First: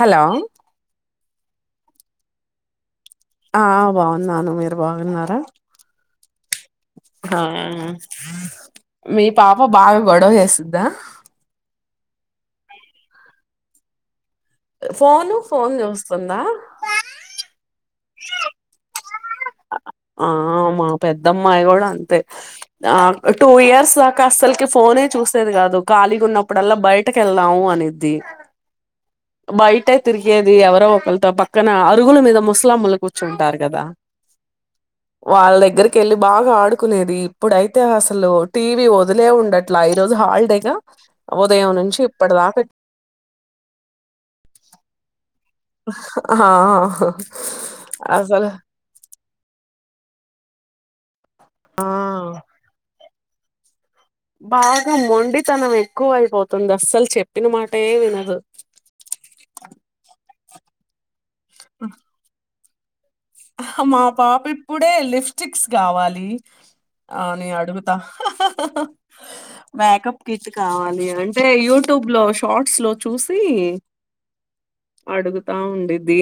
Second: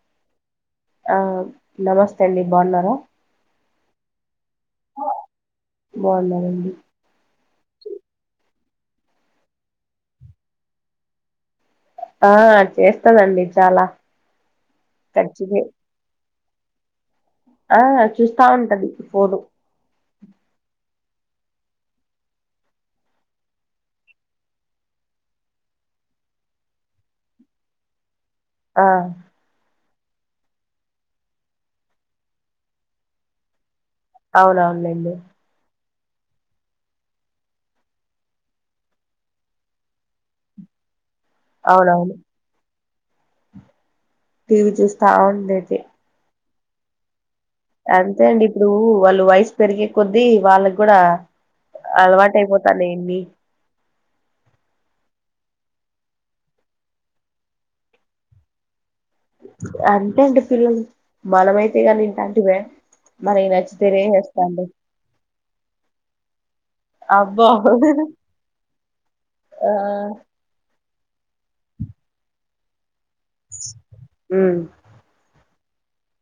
Hello అ నమస్తే అండి బాగున్నారా ఆ బాగున్నాను మీరు బాగున్నారా బాగున్నామండి ఆ మీ పాప బా గొడవ చేసుద్ద ఆ చేస్తాదండి చాలా ఫోను ఖచ్చితే ఫోన్ చూస్తుందా ఆ చూస్తా ఉంటది ఫోడు ఆ మా పెద్దమ్మాయి కూడా అంతే, ఆ టూ ఇయర్స్ దాకా అస్సలకి ఫోనే చూసేది కాదు, ఖాళీ ఉన్నప్పుడల్లా బయటక వెళ్దాము అనిద్ది ఆ బయట తిరిగేది ఎవరో ఒకల్, తో పక్కన అరుగుల మీద ముస్లామ్మలు కూర్చుంటారు కదా అవునవును వాళ్ళ దగ్గరికి కెళ్ళి బాగా ఆడుకునేది ఇప్పుడైతే అసలు టీవీ వదిలే ఉండట్లా ఈ రోజు హాలిడేగా ఉదయం నుంచి అవునవును ఇప్పటి దాకా టీవీ చూస్తా ఉండేది హ ఆహ అంతే అండి ఇప్పుడు వాళ్ళు వయసు పెరిగే కొద్ది అది వాళ్ళకి కూడా ఆ అలవాట అయిపోతంది బాగా మొండితనం ఎక్కువ అయిపోతుంది అస్సలు చెప్పిన మాట ఏ వినదు. అంతేండి. ప్రేమ. మనమైతే గాని ఇంటంటి మా. హా మా పాప ఇప్పుడే లిప్స్టిక్స్ కావాలి. అబ్బో అని అడుగుతా ఆహా ఆహా ఆ మేకప్ కిట్ కావాలి. అంటే యూట్యూబ్ లో షార్ట్స్ లో చూసి ఉమ్ రా ఉండిద్ది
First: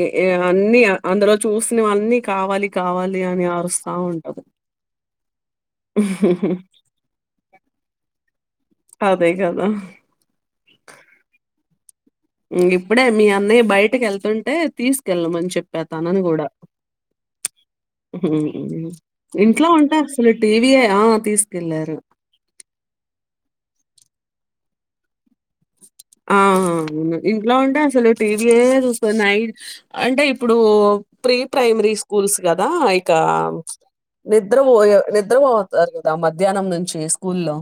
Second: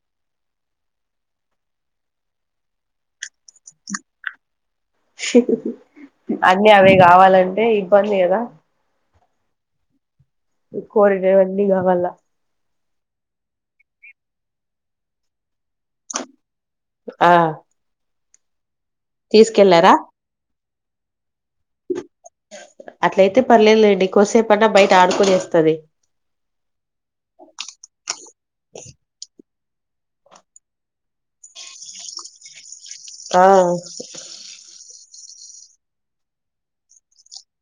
అన్ని అందులో చూసి అన్నీ కావాలి కావాలి అని అరుస్తా ఉంటది ఉహు అన్నీ అవే కావాలంటే ఇబ్బంది కదా అదే కదా కోరినవి అన్ని అన్నీ కావాలా ఇప్పుడే మీ అన్నయ్య బయటకి వెళ్తుంటే తీసుకెళ్ళమని చెప్ప తనని కూడా ఆ ఉహు ఇంట్లో తీసుకెళ్లారా ఉంటా అసలు టీవీ ఎ ఆ తీసి అట్లయితే పర్లేదు లేండి డీ కొసేపు అన్న బయట ఆడుకొని వస్తది ఆ ఇంట్లో ఉంటే అసలు టీవీ ఏ చూస్తది నైట్ అంటే ఇప్పుడు ప్రీ ప్రైమరీ స్కూల్స్ కదా కా ఆ నిద్రపోయా నిద్ర పోతారు కదా మధ్యాహ్నం నుంచి స్కూల్లో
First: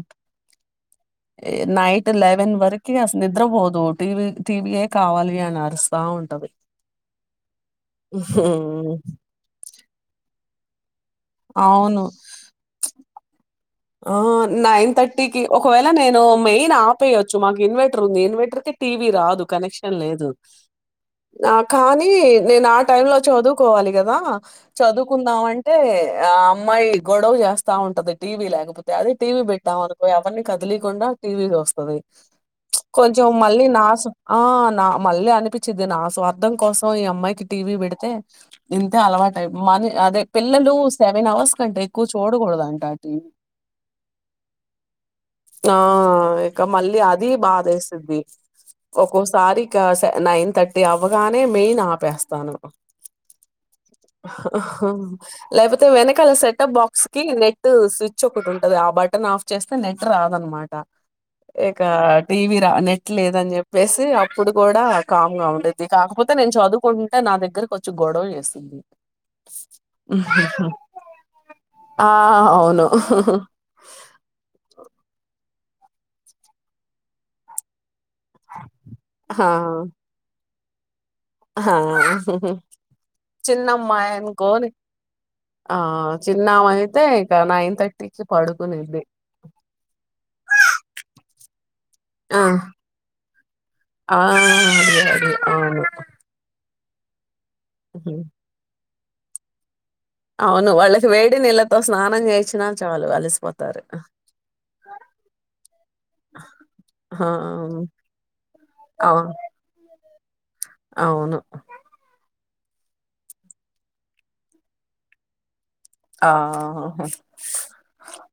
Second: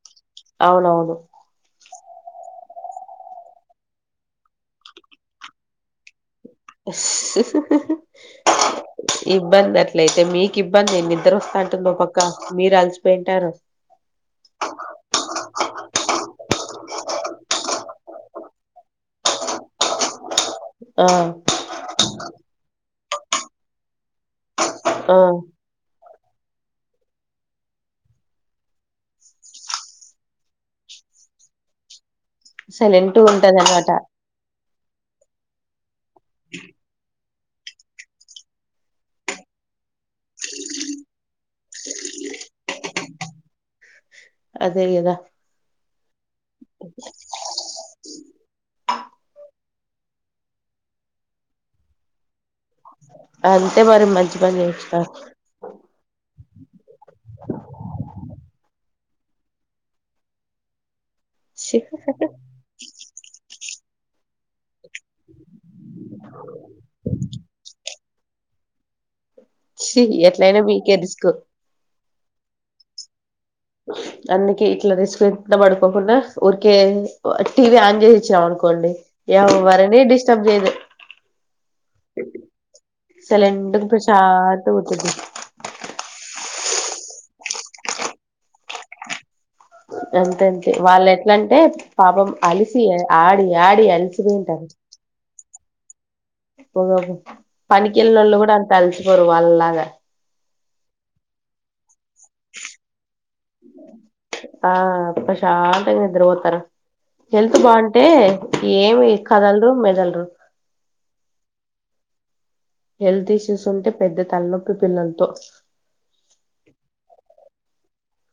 అవునవును లెవన్ వర్క్ కి అసలు నిద్రపోదు టీవీ టీవీయే కావాలి అని అరుస్తా ఉంటది హ్మ్. ఇబ్బంది అట్లయితే మీ ఇబ్బంది అయింది నిద్ర వస్తా ఉంటది అవును. పక్క మీరలిసి పెయింటారు ఆ నైన్ థర్టీకి ఒకవేళ నేను మెయి ఆపెయొచ్చు మాకు ఇన్వెర్టర్ ఉంది ఇన్వెర్టర్ కి టీవీ రాదు కనెక్షన్ లేదు ఆ నా కానీ నేనా టైమ్ లో చదువుకోవాలి కదా ఆ చదువుకుందాం అంటే ఆ అమ్మాయి గొడవ చేస్తా ఉంటది టీ వి లేక అదే టీవీ పెట్టాం అనుకో ఎవరిని కదిలీయకుండా టీ వీ చూస్తది సైలెంట్ కొంచెం మళ్ళీ ఉంటదన్నమాట నాశం ఆ నా మళ్ళీ అనిపిచ్చిద్ది నా సో అర్థం కోసం ఈ అమ్మాయికి టీవీ పెడితే ఇంతే అలవాటై మ అదే పిల్లలు సెవెన్ అవర్స్ కంటే ఎక్కువ చూడకూడదంట టీ వీ అదే కదా ఆ ఇక మళ్ళీ అది బాదేస్తుంది ఒక్కోసారి కే సి నైన్ థర్టీ అవ్వగానే మెయిన్ ఆపేస్తాను అంతే మరి మంచి పని చేసినారు లేకపోతే వెనకాల సెటప్ బాక్స్ కి నెట్ స్వి టది ఆ బటన్ ఆఫ్ చేస్తే నెట్ రాదనమాట ఛీ ఇక టీవీ రా నెట్ లేదని చెప్పేసి తి అప్పుడు కూడా కామ్ గా ఉండేద్ది కాకపోతే నేను చదువుకుంటుంటే నా దగ్గరకి గొడవ చేస్తుంది ఛీ ఎట్లయినా మీకే రిస్క్ ఆ అవును [unintelligible] అందుకె ఇట్లా తెచ్చుకొన్ కిందపడుకోకుండా ఊరికే టీవి ఆన్ చే చ్చా అనుకోండి ఎవ్వరిని డిస్టర్బ్ చెయ్యదు హా సైలెంట్ గ ప్రశాంతంగా పడుకుంటది చిన్నామయితే ఇక నైన్ థర్టీకి పడుకునిద్ది అంతేంతే వాళ్ళెట్లంటే పాపం ఆ అలిసి ఆడి ఆడి అలిసిపోంటాది అదే అదే ఆ పోగా పనికి హుహు. ఎల్లినోళ్లు కూడా అంత అలిసి గవల్లాగా అవును వాళ్ళకి వేడి నీళ్ళతో స్నానం చేసినా చాలు అలిసిపోతారు ఆ అప్ప చాలంతగా నిద్ర పోతారు ఆ హెల్త్ బాగుంటే ఏమి అవును కదలరు మెదలరు అవును హెల్త్ ఇష్యూస్ ఉంటే పెద్ద తలనొప్పి పిల్లలతో ఆ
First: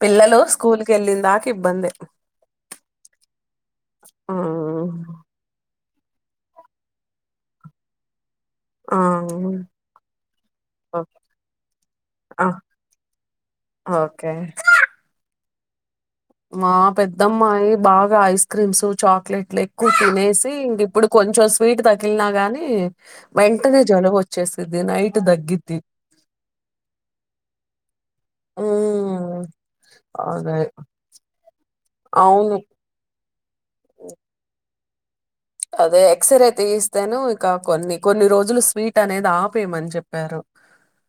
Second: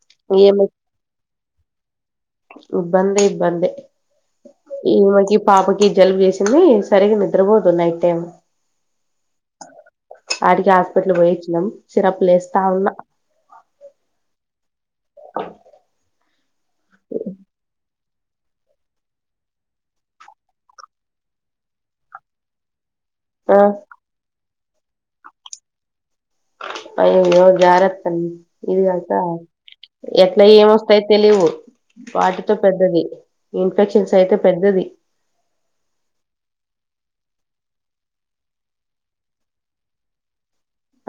పిల్లలు ఈమె స్కూల్కి వెళ్ళిన దాకా ఇబ్బంది ఇబ్బందే ఇబ్బందే ఈ జలుబు చేసింది సరిగగా నిద్రపోదు నైట్ టైమ్ ఆ వాడికి హాస్పిటల్ ఓకే. పోయిచ్చినాం సిరప్లు ఆ వేస్తా ఉన్నా ఓకే మా పెద్దమ్మాయి బాగా ఐస్ క్రీమ్స్ చాక్లెట్లు ఎక్కువ తినేసి ఇంక ఇప్పుడు కొంచెం స్వీట్ తకిలినా గాని ఆ వెంటనే జ్వరం వచ్చేస్తాంది దినైట్ దగ్గింది అయ్యయ్యో గ్యార ఇది కస హ్మ్. ఎట్లా అదే. ఏమొస్తాయో తెలివు వాటితో అవును. పెద్దది [inaudible] ఇన్ఫెక్షన్స్ అయితే పెద్దది అదే ఎక్స్రే తీయిస్తేను ఇక కొన్ని కొన్ని రోజులు స్వీట్ అనేది ఆపేయమని చెప్పారు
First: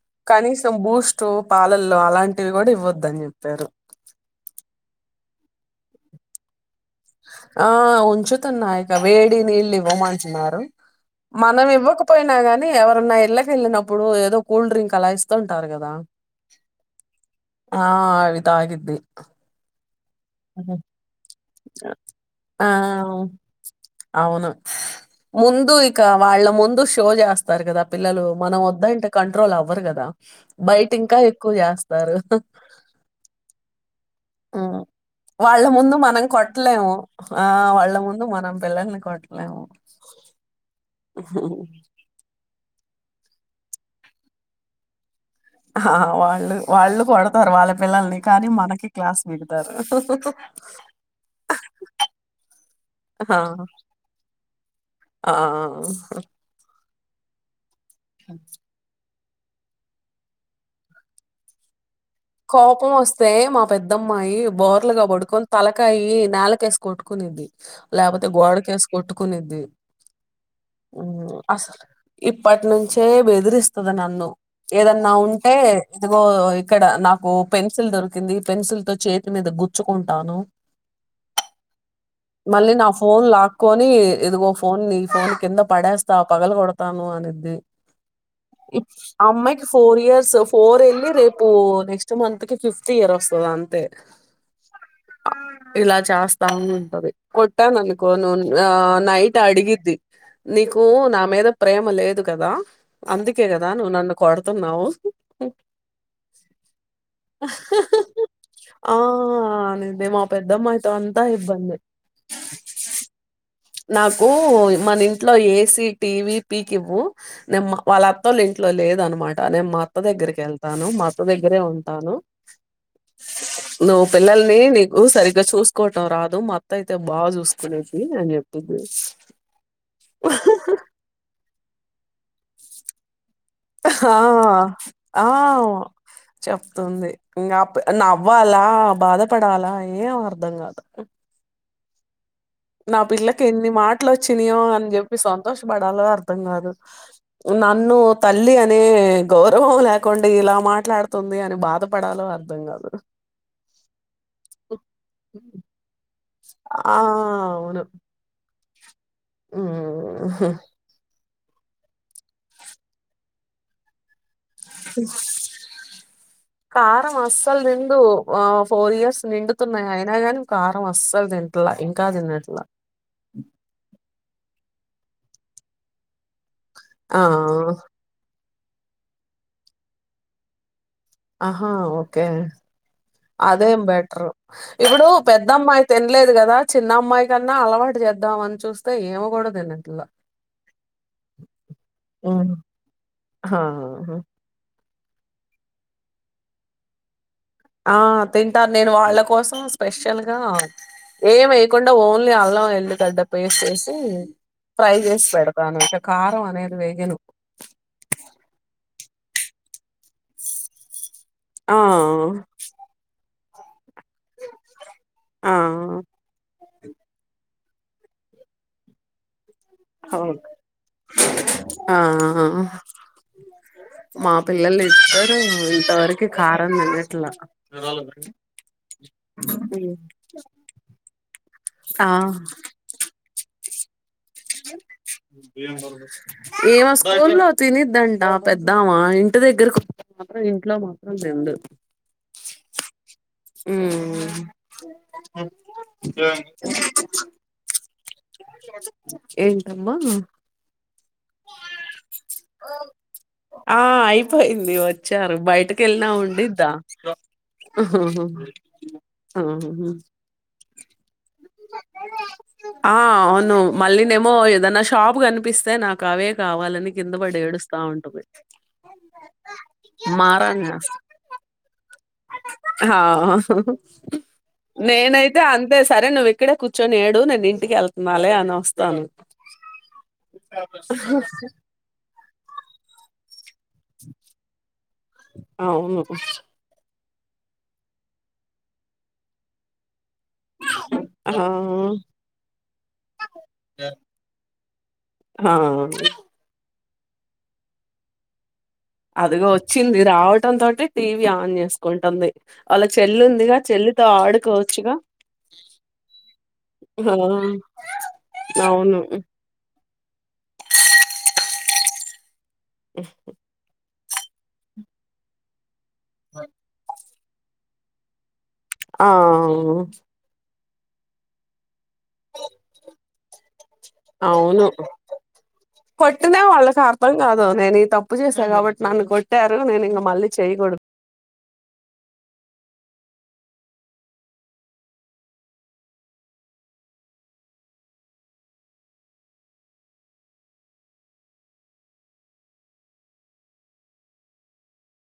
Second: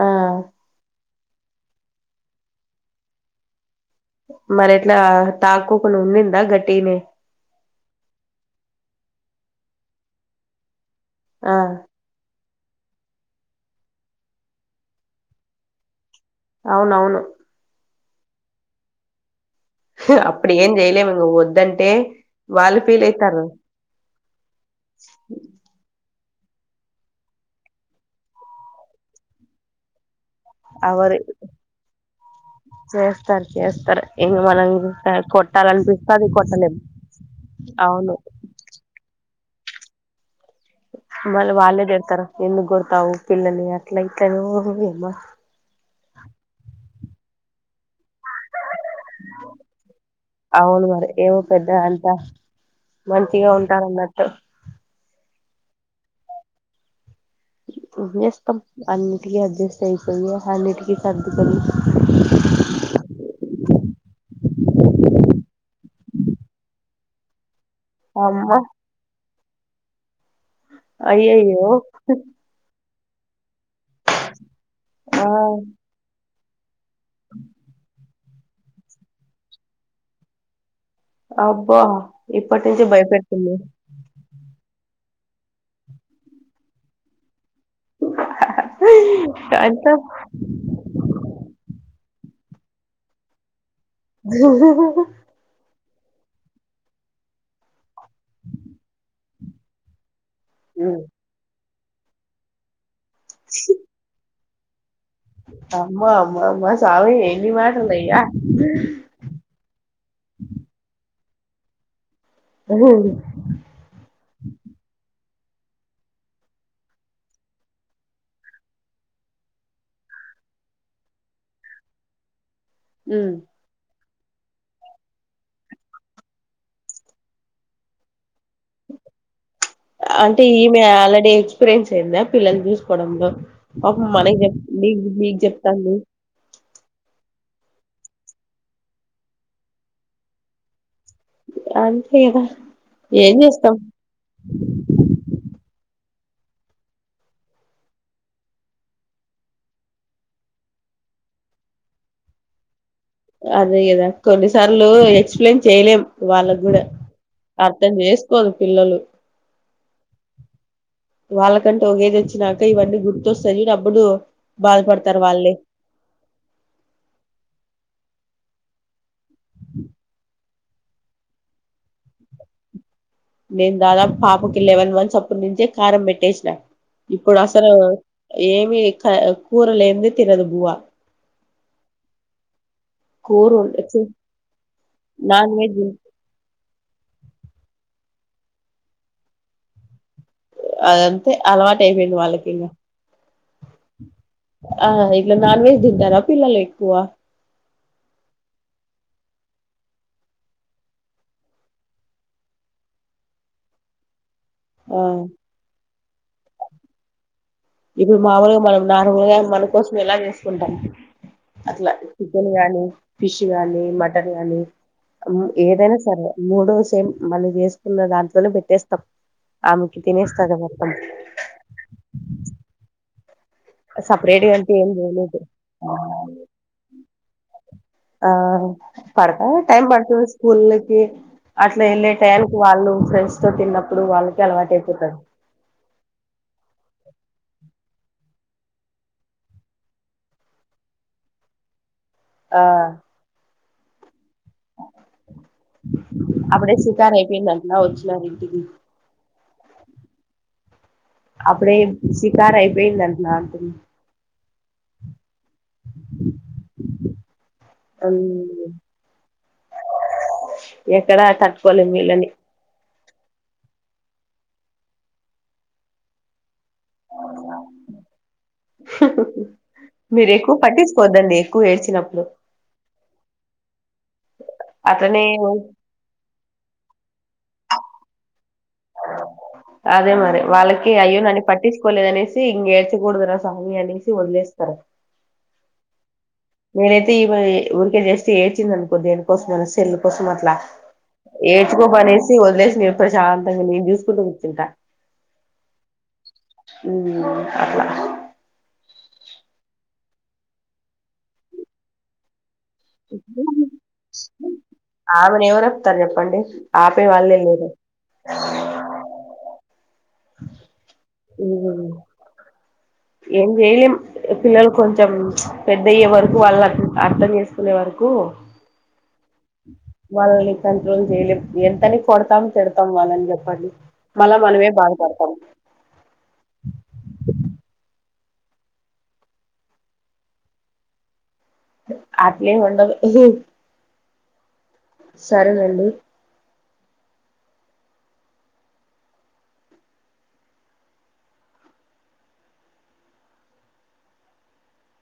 ఆ కానీ సంబుష్ టు పాలల్లో అలాంటివి కూడా ఇవ్వద్దని చెప్పారు మరి ఎట్లా తాక్కకుండా ఉండిందా గట్టి ఆ ఉంచుతన్నాయ ఇంక వేడి నీళ్ళు ఇవ్వమంటున్నారు ఆ మనం ఇవ్వకపోయినా గానీ కానీ ఎవరన్నా ఇళ్ళక వెళ్ళినప్పుడు ఏదో కూల్ డ్రింక్ అలా ఇస్తూ ఉంటారు కదా అవునవును ఆ అవి తాగుద్ది అప్పుడు ఏం చేయలేము ఇ వద్దంటే ఆ వాళ్ళు ఫీల్ అయితారు అవును ముందు ఇక వాళ్ళ ముందు షో చేస్తారు కదా పిల్లలు మనం వద్దా ఇంటే కంట్రోల్ అవ్వరు కదా బయట ఇంకా అవరు ఎక్కువ చేస్తారు చేస్తారు చేస్తారు ఇంగ మనం వాళ్ళ ముందు మనం కొట్టలేము ఆ వాళ్ళ అవును ముందు మనం పిల్లల్ని కొట్టలేము అలా మళ వాళ్ళలేద ఇర్తారు ఎందు గత కావు పిల్లని అట్లా ఇట్లనే ఏమా ఆ వాళ్ళు వాళ్ళు కొడతారు వాళ్ళ పిల్లల్ని కానీ మనకి క్లాస్ పీకుతారు అవును మరి ఏమో పెద్ద అంతా మంచిగా ఉంటారన్నట్టు ఆ ఊహూ వేస్తాం అన్ని టి అడ్జస్ట్ అయిపోయి అన్నిటికి సర్దుకుని కోపం వస్తే మా పెద్దమ్మాయి బోర్లుగా పడుకొని తలకాయి నేలకేసి కొట్టుకునిద్ది. లేపోతే అమ్మ గోడ కేసి కొట్టు కొనిద్ది హ్మ్ అయ్యయ్యో అసల్ ఇప్పటి నుం చే బెదిరిస్తది నన్ను ఏదన్నా ఆ ఉంటే ఇదుగో ఇక్కడ నా కు పెన్సిల్ దొరికింది పెన్సిల్ తో చేతి మీద గుచ్చుకుంటాను అబ్బా ఇప్పటి మళ్ళీ నుంచి నా ఫోన్ భయపెడుతుంది లాక్కొని ఇదిగో ఫోన్ ని ఫోన్ కింద పడేస్తా పగలు కొడతాను అనిద్ది ఇప్ ఆ అమ్మాయికి అంతా ఫోర్ ఇయర్స్ ఫోర్ వెళ్ళి రేపు నెక్స్ట్ మంత్ కి ఫిఫ్త్ ఇయర్ వస్తది అంతే ఇలా చేస్తా ఉంటది కొట్టానను కోను ఆ నై ట్ట అడిగిద్ది నీకు నా మీద ప్రేమ లేదు కదా అందుకే కదా నువ్వు నన్ను కొడ తున్నావు అమ్మా అమ్మ అమ్మ స్వామి ఎన్ని మాటలయ్యా ఆ అనిద్ది మా పెద్దమ్మాయితో అ తా ఇబ్బందే వూ మన ఇంట్లో ఏసీ టీవి పీకివ్వు నేన్ వాళ్ళ అత్తోళ్ళ ఇంట్లో లేదన్నమాట నేను మా అత్త దగ్గరికి వెళ్తాను మా అత్త దగ్గరే ఉ తాను హ్మ్ పిల్లల్ని నీకు సరిగ్గా చూసుకోవటం రాదు మా అత్త అయితే బాగా చూసుకునేది అని చెప్ అంటె ఈమె ఆల్రెడీ ఎక్స్పీరియన్స్ యిందా పిల్లల్ని జూసుకోవడంలో హాఆ ఆహ్ చెప్తాంది చెప్ తుంది ఇంగా అప్ నవ్వాలా బాధపడాలా ఏం అర్ధం కాదు. అంతేగా నా పిల్లకి ఎన్ని మాట్లోచ్చినయో. అని చెప్పి సంతోషపడ్ పడాలో అర్థం కాదు. నన్ను తల్లి అనే గౌరవం లేకుండా ఇలా మాట్లాడుతుంది. అని బాధపడాలో అర్థం కాదు. అరే ఇదా కొన్నిసార్లు ఎక్స్ప్లెయిన్ చేయలేం. వాళ్ళకి గూడా ఆ అవును అర్థం చేసుకోర్ పిల్లలు ఉమ్. వాళ్ళకంటు ఒకేజ్ వచ్చినాక ఇవన్నీ గుర్తొస్తాయి. ఇగ అప్పుడు. బాధపడతారు వాళ్ళే కారం అసలు తింధు ఆహ్ ఫోర్ ఇయర్స్ నిండుతున్నాయి. అయినా కానీ కారం అస్సలు తిట్లా ఇంకా తిన్నట్లా. నేను దాదాపు పాపకి లెవన్ మాన్స్ అప్పు నుంచే కారం పెట్టేసిన. ఆ ఇప్పుడు అసలు ఏమి క కూరలేంది. తినదు బువ్వ ఆహా ఓకే కూర అదేం చి బెటర్ ఇప్పుడు. పెద్ద నాన్ వెజ్ అమ్మాయి తినలేదు కదా. చిన్న అమ్మాయి కన్నా అలవాటు చేద్ద చద్దామని చూస్తే ఇవకూడదినట్లా అదంతే అలవాటు అయిపోయింది. వాళ్ళకి ఇంగా ఆహా ఆ ఇట్లా నాన్ వెజ్ తింటారా. పిల్లలు ఎక్కువ ఆ తింటర్. నేను వాళ్ళ కోసం స్పెషల్గా ఏమే యకుండా ఓన్లీ అల్లం ఎల్లుగడ్డ పేస్ట్ వేసి ఫ్రై ఆ చేసి పెడతాను. చే కారం అనేది వేయ్యాను ఇప్పుడు మాముూలుగా మనం నార్మూలగా మన కోసం ఎలా చేసుకుంటాం. ఆ అట్లా చికెన్ గా, ఫిష్ గాని, మట్ టాన్ గాని, ఆ ఏదైనా సరే మూడ్రోజ్ మళ్ళీ చేసుకున్న దాంట్తోనే పెట్టేస్తాం. ఆ మేకి ఓకే. తినేస్తాద మొత్తం ఆ ఆ! మా సపరేట్ గా అంటే పిల్లలు ఇద్దరు ఏంచేయలేదు. ఇంతవరకు కారం తినట్లా ఆహ్ పడతాది టైం హ్మ్. పడుతది స్కూల్ల కి అట్లా ఆ వెళ్ళే టైనికి వాళ్ళు ఫ్రెండ్స్ తో తిన్న ప్పుడు వాళక్ ఏ మో స్కూల్లో తినిద్దంట పెద్దామా. ఇంటి దగ్గరకు మాత్రం ఇంట్లో మాత్రం తిందు ఆహ్ ఉహ్మ అప్పుడే షికార్ అయిపోయిందంటనా వచ్చినారు ఇంటికి ఏంటమ్మా అప్పుడే శికారయిపోయి అంత ఆ అయిపోయింది వచ్చారు బయటకి ఎల్ నా ఉండద్దా ఇక్కడ కట్టుకోలేి వీళ్ళని ఆ అవును మళ్ళీనేమో ఏదనా షాప్ కనిపిస్తే నాకు అవే కావాల మీరు ఎక్కువ మారాన్ చేస్తా పట్టించకోద్దండి ఎక్కువ ఏడ్చినప్పుడు ఆ అట్లనే నేనైతే అంతే సరే నువ్వు ఇక్కడే కూర్చొని ఏడు నేను ఇంటికి వెళ్తున్నాాలే అని వస్తంది అదే మరి వాళ్ళకి అయ్యో నన్నని పట్టించుకోలేదనేసి ఇంక ఏడ్చకూడదు స్మి అనేసి వదిలేస్తారుా ఆవును మీేనైతే ఇ రికే చేస్తే ఏడ్చింది అనుకో దేకోసం అనెల్ కోసం అట్లా ఆ ఏడ్చుకో పనేసి వదిలేసి నేను ప్రశాంతంగా నేను చూసుకుంటూ కూర్చుంటా ఆ ఉ అప్పలా అదిగ వచ్చింది రావట తో టీవీ ఆన్ చేసుకుంటుంది వాళ్ళ చెల్లు ఉందిగా చెల్లితో ఆడుకోవచ్చుగా ఆమెను ఎవరేపుతారు చెప్పండి ఆపే వాళ్ళే లేరు అవును ఉ ఎం జలుం పిల్లలు కొంచెం పెద్దయ్యే వరకు వాళ్ళ అర్థం చేసుకునే వరకు ఆ వాళ్ళని కంట్రోల్ చేయలే ఎంతని కొడతాం తడతాం వాళ్ళని చెప్పండి మళ్ళా అవును మనమే బాధపడతాం కొట్టిన వాళ్ళకి అర్థం కాదు నేను తప్పు ఉప్పు చేసా కాబట్టి నన్ను కొట్టారు నేను ఇంక మళ్ళీ చేయకూడదుజై ఆలే మండ సరేనండి